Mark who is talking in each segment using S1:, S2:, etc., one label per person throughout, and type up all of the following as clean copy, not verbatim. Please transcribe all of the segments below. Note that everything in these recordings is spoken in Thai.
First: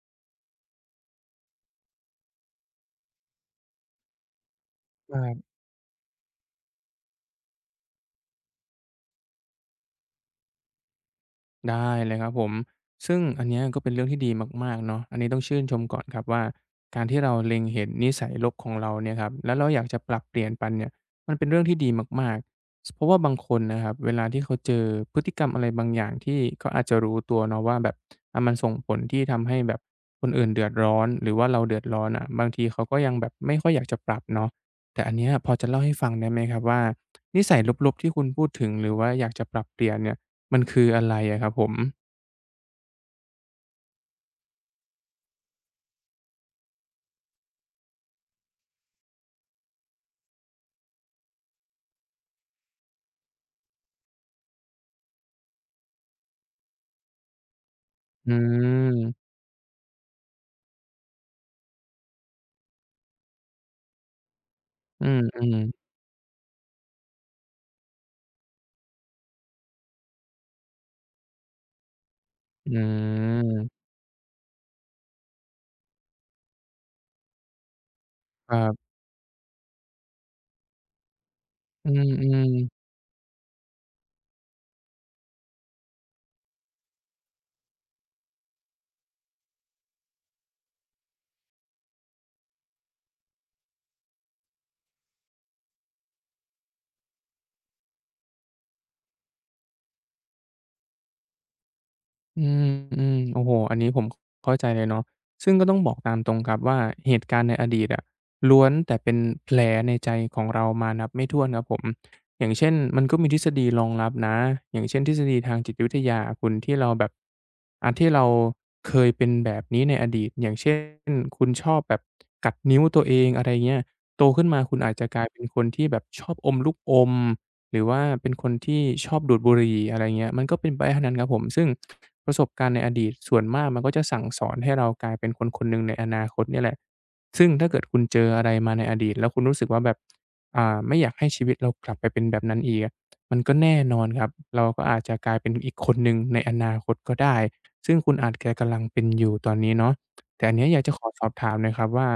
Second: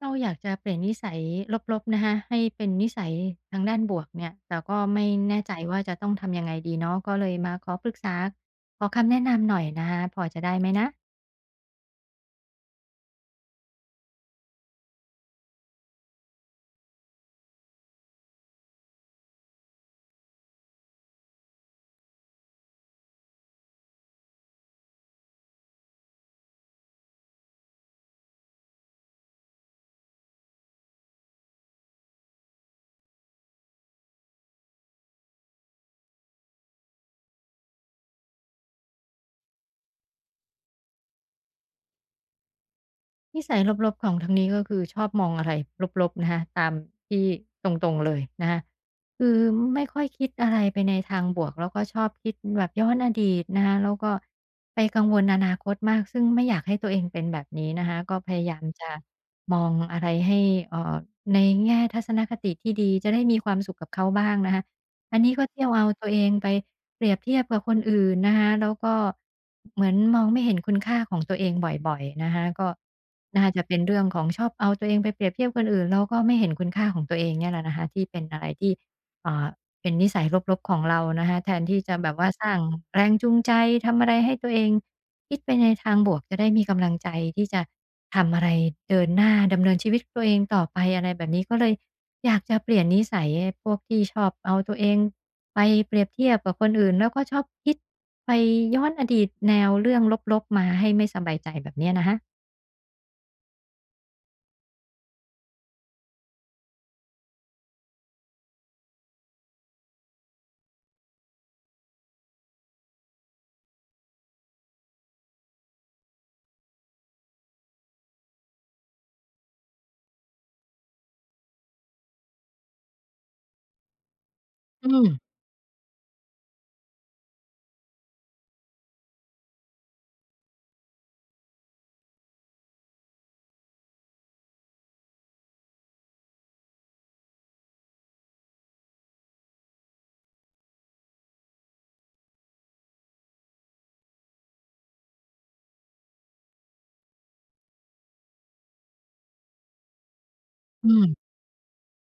S1: เราอยากจะเปลี่ยนนิสัยลบๆนะคะให้เป็นนิสัยทางด้านบวกเนี่ยแต่ก็ไม่
S2: ค
S1: แน่
S2: รับ
S1: ใจว่าจะต้องทำยังไงดีเนาะก็เลยมาขอปรึกษาขอคำแนะนำหน่อยนะคะพอจะได้ไหมนะ
S2: ได้เลยครับผมซึ่งอันเนี้ยก็เป็นเรื่องที่ดีมากๆเนาะอันนี้ต้องชื่นชมก่อนครับว่าการที่เราเล็งเห็นนิสัยลบของเราเนี่ยครับแล้วเราอยากจะปรับเปลี่ยนปันเนี่ยมันเป็นเรื่องที่ดีมากๆสเพราะว่าบางคนนะครับเวลาที่เขาเจอพฤติกรรมอะไรบางอย่างที่เขาอาจจะรู้ตัวเนาะว่าแบบอามันส่งผลที่ทำให้แบบคนอื่นเดือดร้อนหรือว่าเราเดือดร้อนอะบางทีเขาก็ยังแบบไม่ค่อยอยากจะปรับเนาะแต่อันเนี้ยพอจะเล่าให้ฟังได้ไหมครับว่านิสัยลบๆที่คุณพูดถึงหรือว่าอยากจะปรับเปลี่ยนเนี่ย มันคืออะไรอะครับผม
S1: นิสัยลบๆของทางนี้ก็คือชอบมองอะไรลบๆนะคะตามที่ตรงๆเลยนะคะคือไม่ค่อยคิดอะไรไปในทางบวกแล้วก็ชอบคิดแบบย้อนอดีตนะคะแล้วก็ไปกังวลอนาคตมากซึ่งไม่อยากให้ตัวเองเป็นแบบนี้นะคะก็พ
S2: อื
S1: ยายามจะ
S2: ม
S1: มองอะไรให้เอ่อในแง่ทัศนคติที่ดีจะได้มีความสุขกับเขาบ้างนะคะ
S2: อื
S1: อันนี้ก็
S2: ม
S1: เที่ยวเอา
S2: ๆ
S1: ตัวเองไปเปรียบเทียบกับคนอื่นนะคะแล้วก็เหมือนมองไม่เห็นคุณค่าของตัวเองบ่อยๆนะคะก็
S2: อื
S1: น่าจะเป็น
S2: ม
S1: เรื่องของชอบเอาตัวเองไปเปรียบเทียบคนอื่นแล้วก็ไม่เห็นคุณค่าของตัวเองเนี่ยแหละนะคะที่เป็นอะไร
S2: ครั
S1: ที่
S2: บ
S1: เอ่าเป็นนิสัยลบๆของเรานะคะแทนที่
S2: อื
S1: จะแบบว่าส
S2: ม
S1: ร้าง
S2: ๆ
S1: แรงจูงใจทำอะไรให้ตัวเองคิดไปในทางบวกจะได้มีกำลังใจที่จะทำอะไรเดินหน้าดำเนินชีวิตตัวเองต่อไปอะไรแบบนี้ก็เลย อยากจะเปลี่ยนนิสัยไอ้พวกที่ชอบเอาตัวเองไปเปรียบเทียบกับคนอื่นแล้วก็ชอบคิดไปย้อนอดีตแนวเรื่องลบๆมาให้ไม่สบายใจแบบเนี้ยนะคะ
S2: อืมอืมโอ้โหอันนี้ผมเข้าใจเลยเนาะซึ่งก็ต้องบอกตามตรงครับว่าเหตุการณ์ในอดีตอะล้วนแต่เป็นแผลในใจของเรามานับไม่ถ้วนครับผมอย่างเช่นมันก็มีทฤษฎีรองรับนะอย่างเช่นทฤษฎีทางจิตวิทยาคุณที่เราแบบอันที่เราเคยเป็นแบบนี้ในอดีตอย่างเช่นคุณชอบแบบกัดนิ้วตัวเองอะไรเงี้ยโตขึ้นมาคุณ
S1: อื
S2: อาจจะกลาย
S1: ม
S2: เป็นคนที่แบบชอบอมลูกอม หรือว่าเป็นคนที่ชอบดูดบุหรี่อะไรเงี้ยมันก็เป็นไปได้ทั้งนั้นครับผมซึ่งประสบการณ์ในอดีตส่วนมากมันก็จะสั่งสอนให้เรากลายเป็นคนคนหนึ่งในอนาคตเนี่ยแหละซึ่งถ้าเกิดคุณเจออะไรมาในอดีตแล้วคุณรู้สึกว่าแบบไม่อยากให้ชีวิตเรากลับไปเป็นแบบนั้นอีกอะมันก็แน่นอนครับเราก็อาจจะกลายเป็นอีกคนหนึ่งในอนาคตก็ได้ซึ่งคุณอาจจะกำลังเป็นอยู่ตอนนี้เนาะ แต่อันเนี้ยอยาก
S1: อื
S2: จะขอส
S1: ม
S2: อบถามหน่อยครับว่า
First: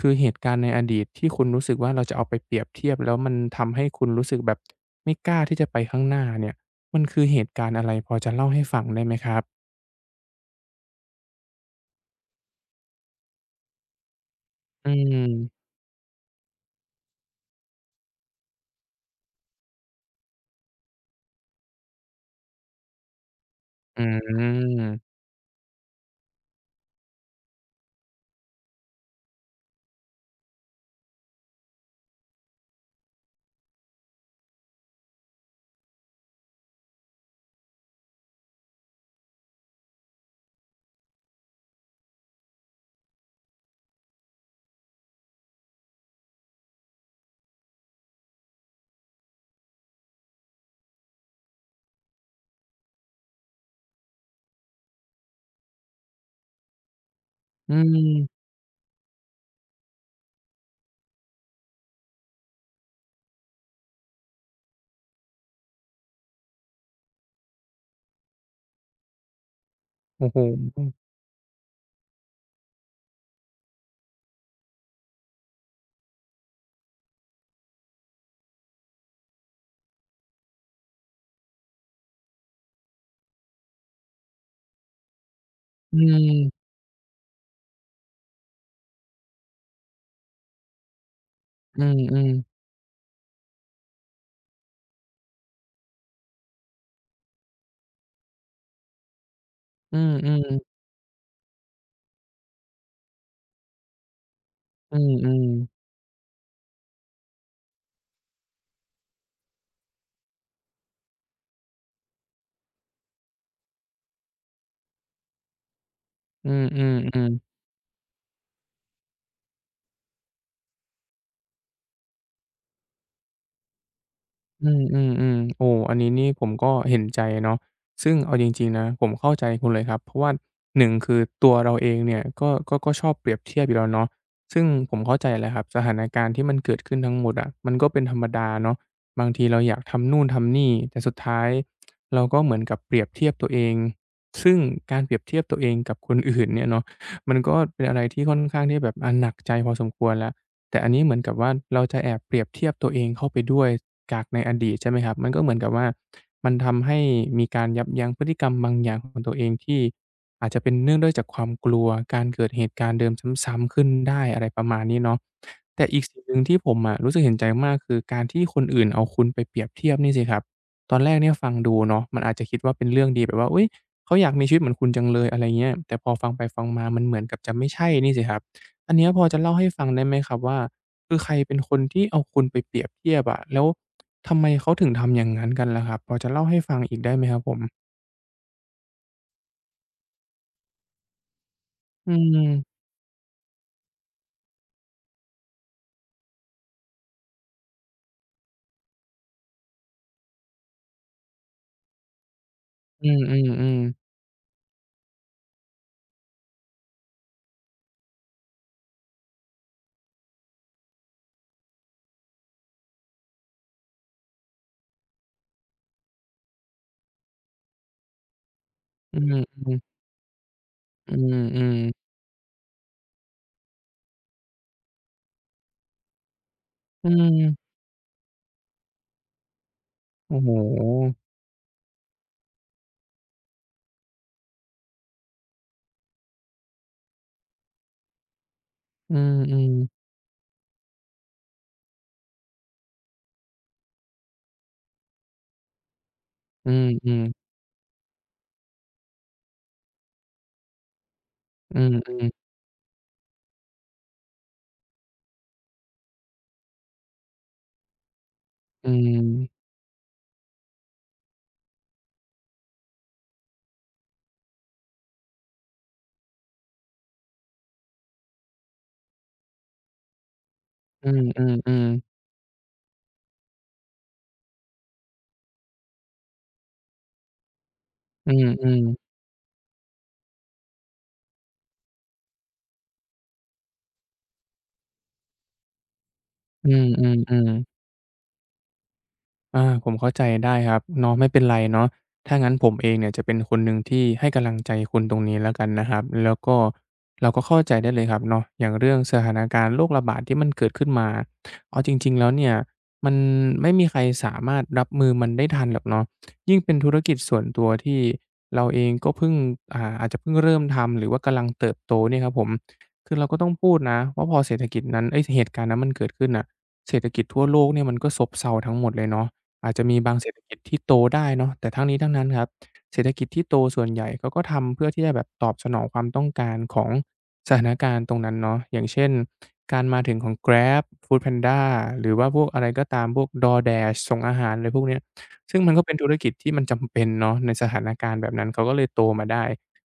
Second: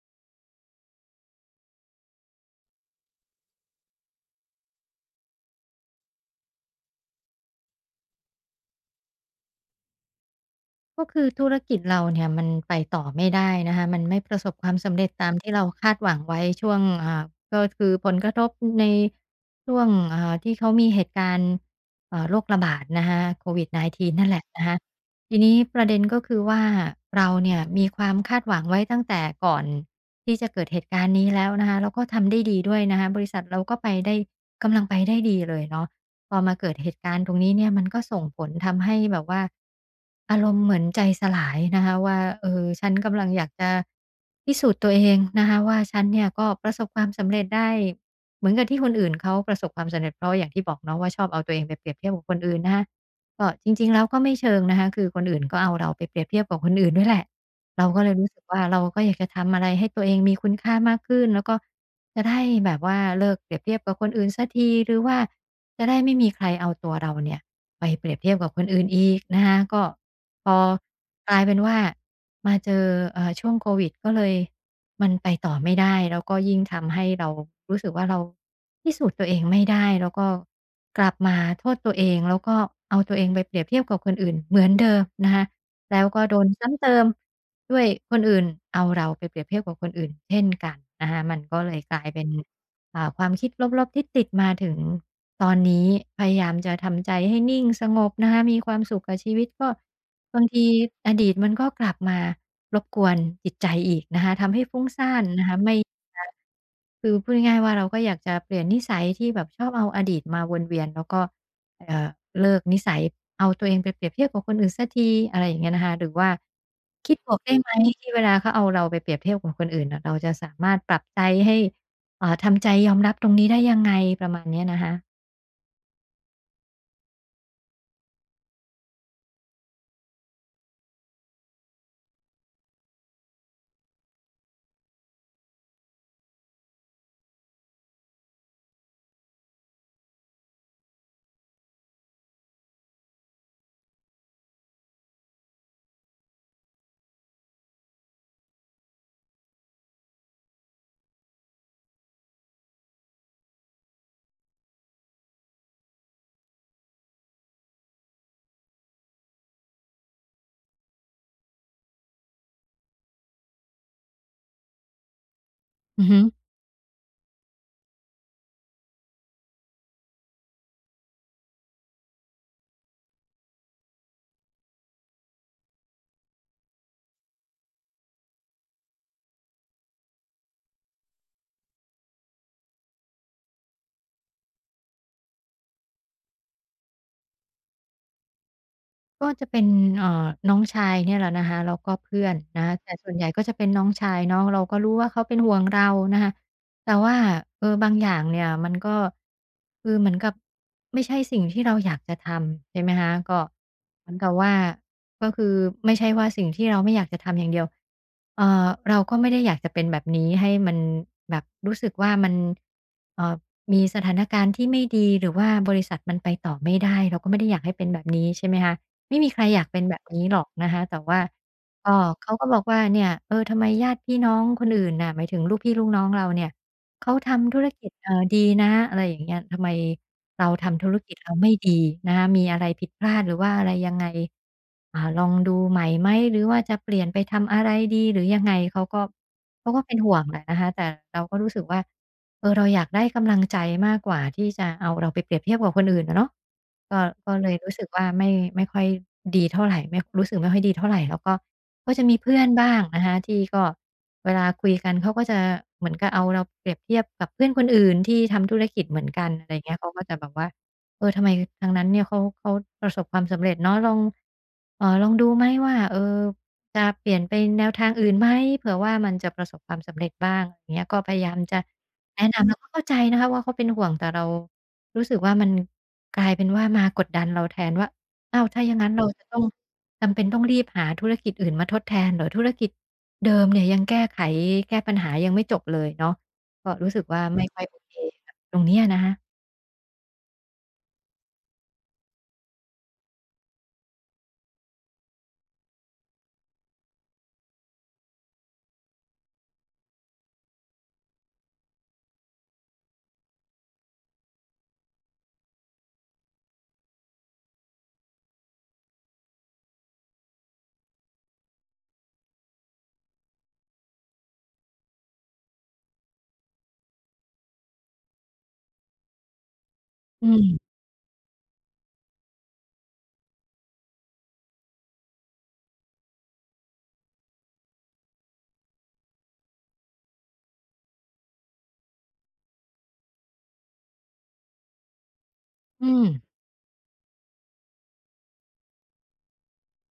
S2: คือเหตุการณ์ในอดีตที่คุณรู้สึกว่าเราจะเอาไปเปรียบเทียบแล้วมันทำให้คุณรู้สึกแบบไม่กล้าที่จะไปข้างหน้าเนี่ยมันคือเหตุการณ์อะไรพอจะเล่าให้ฟังได้ไหมครับ
S1: ก็คือธุรกิจเราเนี่ยมันไปต่อไม่ได้นะคะมันไม่ประสบความ
S2: อื
S1: สำเร็จตามที่เรา
S2: ม
S1: คาดหวังไว้ช่วงก็คือผลกระทบในช่วงที่เขามีเหตุการณ์โรคระบาดนะคะโควิด v i d
S2: อื
S1: 1 9นั่นแหละนะคะ
S2: ม
S1: ทีนี้ประเด็นก็คือว่าเราเนี่ยมีความคาดหวังไว้ตั้งแต่ก่อนที่จะเกิดเหตุการณ์นี้แล้วนะคะแล้วก็ทำได้ดีด้วยนะคะบริษัทเราก็ไปได้กำลังไปได้ดีเลยเนาะ พอมาเกิดเหตุการณ์ตรงนี้เนี่ยมันก็ส่งผลทำให้แบบว่าอารมณ์เหมือนใจสลายนะคะว่าเออฉันกำลังอยากจะพิสูจน์ตัวเองนะคะว่าฉันเนี่ยก็ประสบความสำเร็จได้เหมือนกับที่คนอื่นเขาประสบความสำเร็จเพราะอย่างที่บอกเนาะว่าชอบเอาตัวเองไปเปรียบเทียบกับคนอื่นนะคะก็จริงๆแล้วก็ไม่เชิงนะคะคือคนอื่นก็เอาเราไปเปรียบเทียบกับคนอื่นด้วยแหละ
S2: อื
S1: เราก็เลยรู้สึก
S2: ม
S1: ว่าเราก็อยากจะทำอะไรให้ตัวเองมีคุณค่ามากขึ้นแล้วก็จะได้แบบว่าเลิกเปรียบเทียบกับคนอื่นสักทีหรือว่า จะได้ไม่มีใครเอาตัวเราเนี่ยไปเปรียบเทียบกับคนอื่นอีกนะคะก็
S2: โอ้โฮ
S1: พอกลายเป็นว่ามาเจอช่วงโควิดก็เลยมันไปต่อไม่ได้แล้วก็ยิ่งทำให้เรารู้สึกว่าเราพิสูจน์ตัวเองไม่ได้แล้วก็กลับมาโทษตัวเองแล้วก็เอาตัวเองไปเปรียบเทียบกับคนอื่นเหมือนเดิมนะคะ
S2: อื
S1: แล้วก็โดน
S2: ม
S1: ซ้ำเติมด้วยคนอื่นเอาเราไปเปรียบเทียบกับคนอื่นเช่นกันนะคะมันก็เลย
S2: อื
S1: กลายเป็
S2: ม
S1: น
S2: ๆ
S1: ความคิดลบๆที่ติดมาถึงตอนนี้พยายามจะทำใจให้นิ่งสงบนะคะมีความสุขกับชีวิตก็
S2: อื
S1: บา
S2: อ
S1: งที
S2: ๆ
S1: อดีตมันก็กลับมารบกวนจิตใจอีกนะคะทำให้ฟุ้ง
S2: อื
S1: ซ่าน
S2: อ
S1: นะคะไม่
S2: ๆ
S1: จะคือพูดง่ายๆว่าเราก็อยากจะเปลี่ยนนิสัยที่แบบชอบเอาอดีตมาวนเวียนแล้วก็เอ่อเลิกนิสัยเอาตัวเองไปเปรียบเทียบกับคนอื่นเสียทีอะไรอย่างเงี้ยนะคะหรือว่า
S2: อือๆอื
S1: คิด
S2: อ
S1: บ
S2: ๆ
S1: วก
S2: ๆ
S1: ได้ไหมที่เวลาเขาเอาเราไปเปรียบเทียบกับคนอื่นน่ะเราจะสามารถปรับใจให้ ทำใจยอมรับตรงนี้ได้ยังไงประมาณเนี้ย
S2: อื
S1: นะ
S2: ม
S1: คะ
S2: อืมอืมโอ้อันนี้นี่ผมก็เห็นใจเนาะซึ่งเอาจริงๆนะผมเข้าใจคุณเลยครับเพราะว่า1คือตัวเราเองเนี่ยก็ชอบเปรียบเทียบอยู่แล้วเนาะซึ่งผมเข้าใจแหละครับสถานการณ์ที่มันเกิดขึ้นทั้งหมดอะมันก็เป็นธรรมดาเนาะบางทีเราอยากทำนู่นทำนี่แต่สุดท้ายเราก็เหมือนกับเปรียบเทียบตัวเองซึ่งการเปรียบเทียบตัวเองกับคนอื่นเนี่ยเนาะมันก็เป็นอะไรที่ค่อนข้างที่แบบหนักใจพอสมควรแล้ว แต่อันนี้เหมือนกับว่าเราจะแอบเปรียบเทียบตัวเองเข้าไปด้วยจากในอดีตใช่ไหมครับมันก็เหมือนกับว่ามันทำให้มีการยับยั้งพฤติกรรมบางอย่างของตัวเองที่อาจจะเป็นเนื่องด้วยจากความกลัวการเกิดเหตุการณ์เดิมซ้ำๆขึ้นได้อะไรประมาณนี้เนาะแต่อี
S1: อื
S2: ก
S1: อฮึ
S2: สิ่งหนึ่งที่ผมอะรู้สึกเห็นใจมากคือการที่คนอื่นเอาคุณไปเปรียบเทียบนี่สิครับตอนแรกเนี่ยฟังดูเนาะมันอาจจะคิดว่าเป็นเรื่องดีแบบว่าอุ๊ยเขาอยากมีชีวิตเหมือนคุณจังเลยอะไรเงี้ยแต่พอฟังไปฟังมามันเหมือนกับจะไม่ใช่นี่สิครับ อันเนี้ยพอจะเล่าให้ฟังได้ไหมครับว่าคือใครเป็นคนที่เอาคุณไปเปรียบเทียบอะแล้วทำไมเขาถึงทำอย่างงั้นกันล่ะครับพอจะเล่าให้ฟังอีกได้ไหมครับผม
S1: ก็จะเป็นเอ่อน้องชายเนี่ยแหละนะคะแล้วก็
S2: อื
S1: เพื่อนนะคะ
S2: ม
S1: แต่ส่วนใหญ่ก็จะเป็นน้องชายเนาะเราก็รู้ว่าเขาเป็นห่วงเรานะคะ แต่ว่าบางอย่างเนี่ยมันก็คือเหมือนกับไม่ใช่สิ่งที่เราอยากจะทำใช่ไหม
S2: อื
S1: คะก็
S2: มๆ
S1: เห
S2: ๆ
S1: มือนกับว่าก็คือไม่ใช่ว่าสิ่งที่เราไม่อยากจะทำอย่างเดียวเราก็ไม่ได้อยากจะเป็นแบบนี้ให้มันแบบรู้สึกว่ามันเอ่อมีสถานการณ์ที่ไม่ดีหรือว่าบริษัทมันไปต่อไม่ได้เราก็ไม่ได้อยากให้เป็นแบบนี้ใช่ไหมคะ
S2: อื
S1: ไม่มีใครอยาก
S2: ม
S1: เป็นแบ
S2: ๆ
S1: บนี้หรอกนะคะแต่
S2: อื
S1: ว่า
S2: มอืม
S1: ก็เขาก็บอกว่าเนี่ยทำไมญาติพี่น้องคนอื่นน่ะหมายถึงลูกพี่ลูกน้องเราเนี่ย
S2: อื
S1: เขาทำ
S2: ม
S1: ธุรกิจดีนะอะไรอย่างเงี้ยทำไม
S2: โอ้
S1: เรา
S2: โฮ
S1: ทำธุรกิจเราไม่ดีนะคะมีอะไรผิดพลาดหรือว่าอะไรยังไงลองดูใหม่ไหมหรือว่าจะเปลี่ยนไปทำอะไรดีหรือยังไงเขาก็
S2: อื
S1: เขาก็เป็น
S2: ม
S1: ห่วงแหละนะคะแต่เราก็รู้สึกว่าเราอยากได้กำลังใจมากกว่าที่จะเอาเราไปเปรียบเทียบกับคนอื่นอะเนาะ
S2: ๆอืม
S1: ก็
S2: อืม
S1: ก็เลยรู้สึกว่าไม่ค่อยดีเท่าไรไม่รู้สึกไม่ค่อยดีเท่าไรแล้วก็
S2: อื
S1: ก็
S2: ม
S1: จะ
S2: อื
S1: มี
S2: ม
S1: เพื่อนบ้างนะคะที่ก็เวลาคุยกันเขาก็จะเหมือนกับเอาเราเปรียบเทียบกับเพื่อนคนอื่นที่ทำธุรกิจ
S2: อื
S1: เหมือน
S2: ม
S1: กันอะไรอย่างเงี้ยเขาก็จะแบบว่าทำไมทางนั้นเนี่ยเขาประสบความสำเร็จเนาะลองลองดูไหมว่าจะเปลี่ยนไปแนวทางอื่นไหมเผื่อว่ามันจะประสบความสำเร็จบ้างอย่างเงี้ยก็พยายามจะ
S2: ๆ
S1: แนะนำแล้วก็เข้าใจนะคะว่าเขาเป็นห่วงแต่เรารู้สึกว่ามันกลายเป็นว่ามากดดันเราแทนว่า
S2: อื
S1: อ้า
S2: ม
S1: ว
S2: ๆ
S1: ถ้า
S2: อื
S1: อย่า
S2: ม
S1: งงั้น
S2: ๆ
S1: เรา
S2: ๆ
S1: จะต้องจำเป็นต้องรีบหาธุรกิจอื่นมาทดแทนเหรอธุรกิจเดิมเนี่ยยังแก้ไขแก้ปัญหายังไม่จบเลยเนาะ
S2: อื
S1: ก็รู้สึกว่าไม่
S2: ม
S1: ค่อ
S2: ๆ
S1: ยโอ
S2: ๆ
S1: เคกับตรงเนี้ยนะคะ
S2: อาผมเข้าใจได้ครับเนาะไม่เป็นไรเนาะถ้างั้นผมเองเนี่ยจะเป็นคนหนึ่งที่ให้กำลังใจคุณตรงนี้แล้วกันนะครับแล้วก็เราก็เข้าใจได้เลยครับเนาะอย่างเรื่องสถานการณ์โรคระบาดที่มันเกิดขึ้นมาเอาจริงๆแล้วเนี่ยมันไม่มีใครสามารถรับมือมันได้ทันหรอกเนาะยิ่งเป็นธุรกิจส่วนตัวที่เราเองก็เพิ่งอาจจะเพิ่งเริ่มทำหรือว่ากำลังเติบโตเนี่ยครับผมคือเราก็ต้องพูดนะว่าพอเศรษฐกิจนั้นเอ๊ยเหตุการณ์นั้นมันเกิดขึ้นน่ะเศรษฐกิจทั่วโลกเนี่ยมันก็ซบเซาทั้งหมดเลยเนาะ อาจจะมีบางเศรษ
S1: อื
S2: ฐกิจ
S1: ม
S2: ที่โตได้เนาะแต่ทั้งนี้ทั้งนั้นครับเศรษฐกิจที่โตส่วนใหญ่เขาก็ทำเพื่อที่จะแบบตอบสนองความต้องการของสถานการณ์ตรงนั้นเนาะอย่างเช่นการมาถึงของ Grab Foodpanda หรือว่าพวกอะไรก็ตามพวก DoorDash ส่งอาหารอะไรพวกเนี้ยซึ่งมันก็
S1: อื
S2: เป็น
S1: ม
S2: ธุรกิจที่มันจำเป็นเนาะในสถานการณ์แบบนั้นเขาก็เลยโตมาได้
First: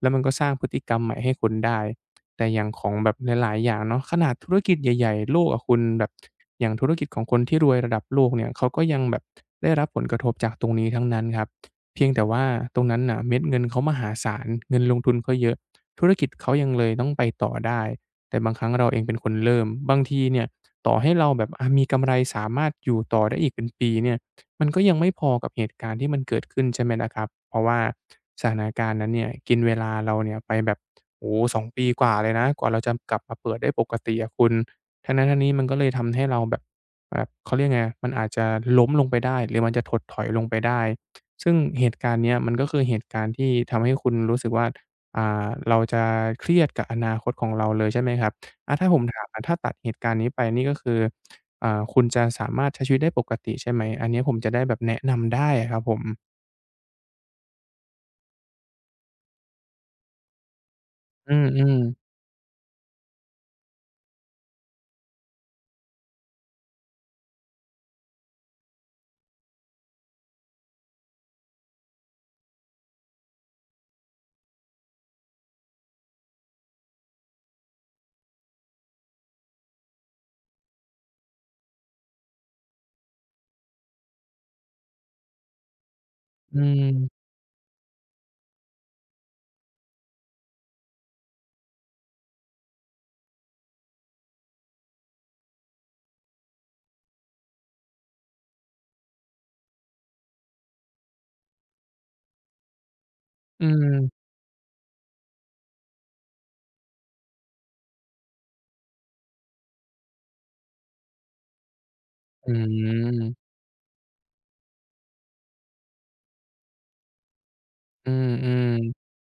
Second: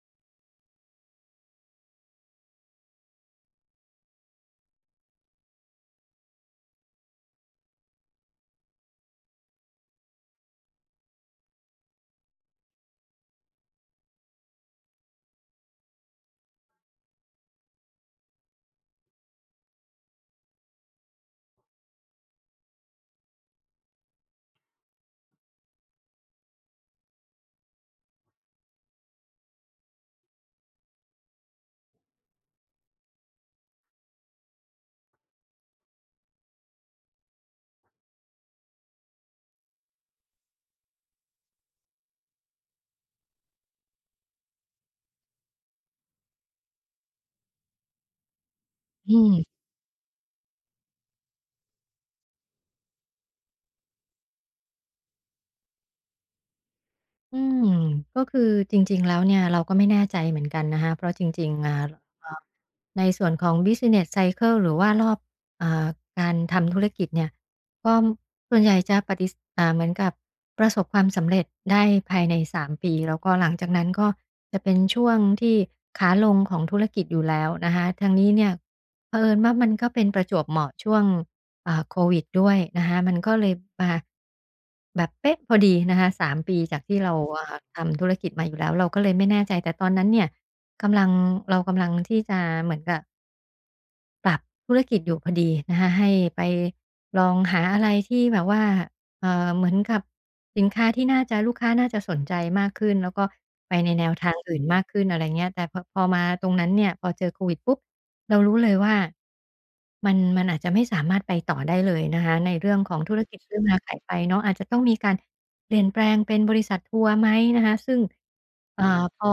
S2: แล้วมันก็สร้างพฤติกรรมใหม่ให้คนได้ แต่อย่างของแบบหลายๆอย่างเนาะขนาดธุรกิจใหญ่ๆโลกอะคุณแบบอย่างธุรกิจของคนที่รวยระดับโลกเนี่ยเขาก็ยังแบบได้รับผลกระทบจากตรงนี้ทั้งนั้นครับเพียงแต่ว่าตรงนั้นน่ะเม็ดเงินเขามหาศาลเงินลงทุนก็เยอะธุรกิจเขายังเลยต้องไปต่อได้แต่บางครั้งเราเองเป็นคนเริ่มบางทีเนี่ยต่อให้เราแบบมีกำไรสามารถอยู่ต่อได้อีกเป็นปีเนี่ย มันก็ยังไม่พอกับเหตุการณ์ที่มันเกิดขึ้นใช่ไหมล่ะครับ เพราะว่าสถานการณ์นั้นเนี่ยกินเวลาเราเนี่ยไปแบบโอ้โฮ2ปีกว่าเลยนะกว่าเราจะกลับมาเปิดได้ปกติอะคุณทั้งนั้นทั้งนี้มันก็เลยทำให้เราแบบแบบเขาเรียกไงมันอาจจะล้มลงไปได้หรือมันจะถดถอยลงไปได้ซึ่งเหตุการณ์เนี้ยมันก็คือเหตุการณ์ที่ทำให้คุณรู้สึกว่าเราจะเครียดกับอนาคตของเราเลยใช่ไหมครับ อาถ้าผม
S1: อื
S2: ถามนะ
S1: ม
S2: ถ้าตัดเหตุการณ์นี้ไปนี่ก็คือคุณจะสามารถใช้ชีวิตได้ปกติใช่ไหมอันเนี้ยผมจะได้แบบแนะนำได้อะครับผม
S1: อืมก็คือจริงๆแล้วเนี่ยเราก็ไม่แน่ใจเหมือนกันนะคะเพราะจ
S2: อื
S1: ริงๆ
S2: มๆ
S1: เอ่อในส่วนของ Business Cycle หรือว่ารอบอ่าการทำธุรกิจเนี่ยก็ส่วนใหญ่จะปฏิสเหมือนกับประสบความสำเร็จได้ภายใน3ปีแล้วก็หลังจากนั้นก็จะเป็นช่วงที่ขาลงของธุรกิจอยู่แล้วนะคะทางนี้เนี่ยเผอิญว่ามันก็เป็นประจวบเหมาะช่วง โควิดด้วยนะคะมันก็เลยมาแบบเป๊ะพอดีนะคะ3
S2: อื
S1: ปีจากที่เรา
S2: ม
S1: ทำธุรกิจมาอยู่แล้วเราก็เลยไม่แน่ใจแต่ตอนนั้นเนี่ยกำลังเรากำลังที่จะเหมือนกับปรับธุรกิจอยู่พอดีนะคะให้ไปลองหาอะไรที่แบบว่า เอ่อเหมือนกับสินค้าที่น่าจะลูกค้าน่าจะสนใจมากขึ้นแล้วก็
S2: อื
S1: ไปในแนว
S2: ม
S1: ทางอื่นมากขึ้นอะไรเงี้ยแต่พอมาตรงนั้นเนี่ยพอเจอโควิดปุ๊บเรารู้เลยว่ามันอาจจะไม่สามารถไปต่อได้เลยนะคะ
S2: อื
S1: ในเรื่องของธุรกิจ
S2: ม
S1: ซื้อมาขายไปเนาะอาจจะต้องมีการเปลี่ยนแปลงเป็นบริษัททัวร์ไหมนะคะซึ่ง
S2: อืม
S1: อ่า
S2: ๆ
S1: พอ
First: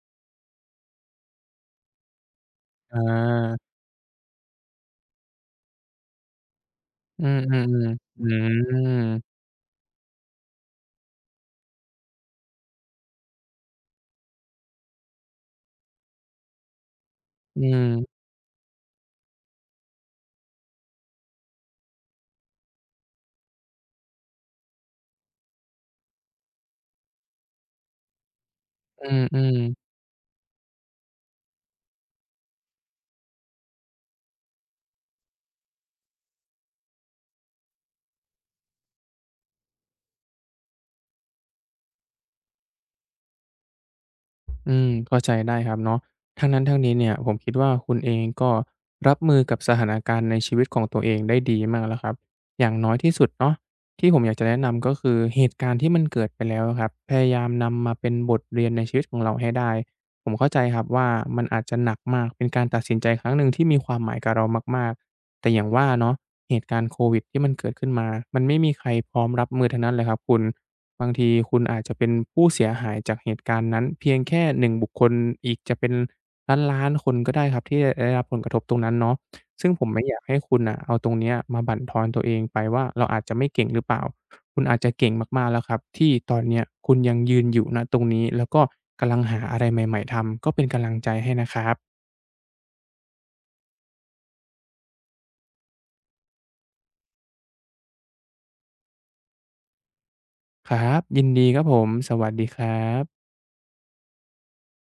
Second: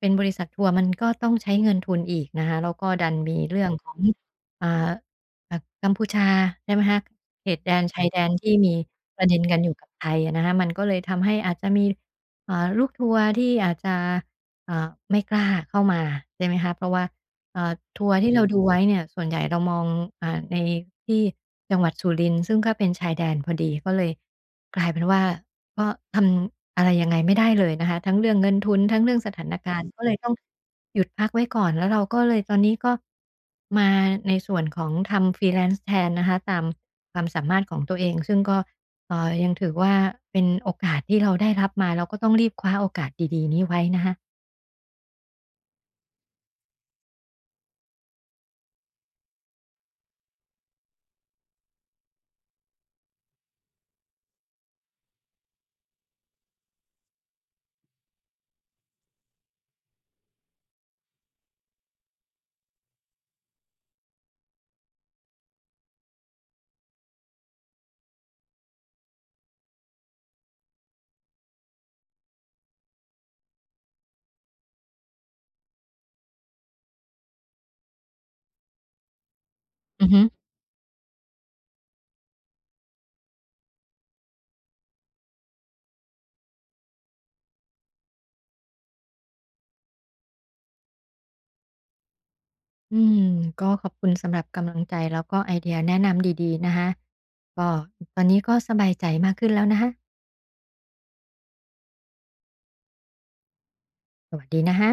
S1: เป็นบริษัททัวร์มันก็ต้องใช้เงินทุนอีกนะคะแล้วก็
S2: อา
S1: ดันมีเรื่องของอ่า อ่ากัมพูชาใช่ไหมคะ
S2: อื
S1: เขตแด
S2: ม
S1: นชา
S2: ๆ
S1: ยแด
S2: ๆอื
S1: นที่มี
S2: ม
S1: ประเด็นกันอยู่กับไทยอะนะคะมันก็เลยทำให้อาจจะมีลูกทัวร์ที่อาจจะไม่กล้าเข้ามาใช่ไหมคะเพราะว่า
S2: อื
S1: อ่าทัวร์
S2: ม
S1: ที่เราดูไว้เนี่ยส่วนใหญ่เรามองในที่จังหวัดสุรินทร์ซึ่งก็เป็นชายแดนพอดีก็เลยกลายเป็นว่า ก็ทำอะไรยังไงไม่ได้เลยนะคะทั้งเรื่องเงินทุนทั้ง
S2: อื
S1: เรื่องสถาน
S2: ม
S1: การ
S2: ๆ
S1: ณ์ก็เลยต้องหยุดพักไว้ก่อนแล้วเราก็เลยตอนนี้ก็มาในส่วนของทำ freelance แทนนะคะตามความสามารถของตัวเองซึ่งก็ยังถือว่าเป็นโอกาสที่เราได้รับมาเราก็ต้องรีบคว้าโอกาสดีๆนี้ไว้นะคะ
S2: อืมเข้าใจได้ครับเนาะทั้งนั้นทั้งนี้เนี่ยผมคิดว่าคุณเองก็รับมือกับสถานการณ์ในชีวิตของตัวเองได้ดีมากแล้วครับอย่างน้อยที่สุดเนาะที่ผมอยากจะแนะนำก็คือเหตุการณ์ที่มันเกิดไปแล้วอะครับพยายามนำมาเป็นบทเรียนในชีวิตของเราให้ได้ผมเข้าใจครับว่ามันอาจจะหนักมากเป็นการตัดสินใจครั้งหนึ่งที่มีความหมายกับเรามากๆแต่อย่างว่าเนาะเหตุการณ์โควิดที่มันเกิดขึ้นมามันไม่มีใครพร้อมรับมือทั้งนั้นเลยครับคุณ บางทีคุณอาจจะเป็นผู้เสียหายจากเหตุการณ์นั้นเพียงแค่หนึ่งบุคคลอีกจะเป็นล้านๆคนก็ได้ครับที่จะได้รับผลกระทบตรงนั้นเนาะซึ่งผมไม่
S1: อือ
S2: อยา
S1: ฮึ
S2: กให้คุณน่ะเอาตรงเนี้ยมาบั่นทอนตัวเองไปว่าเราอาจจะไม่เก่งหรือเปล่าคุณอาจจะเก่งมากๆแล้วครับที่ตอนเนี้ยคุณยังยืนอยู่ณตรงนี้แล้วก็กำลังหาอะไรใหม่ๆทำก็เป็นกำลังใจให้นะครับ
S1: อืมก็ขอบคุณสำหรับกำลังใจแล้วก็ไอเดียแนะนำดีๆนะคะก็ตอนนี้ก็สบายใจมากขึ้นแล้วนะคะ
S2: ครับยินดีครับผมสวัสดีครับ
S1: สวัสดีนะคะ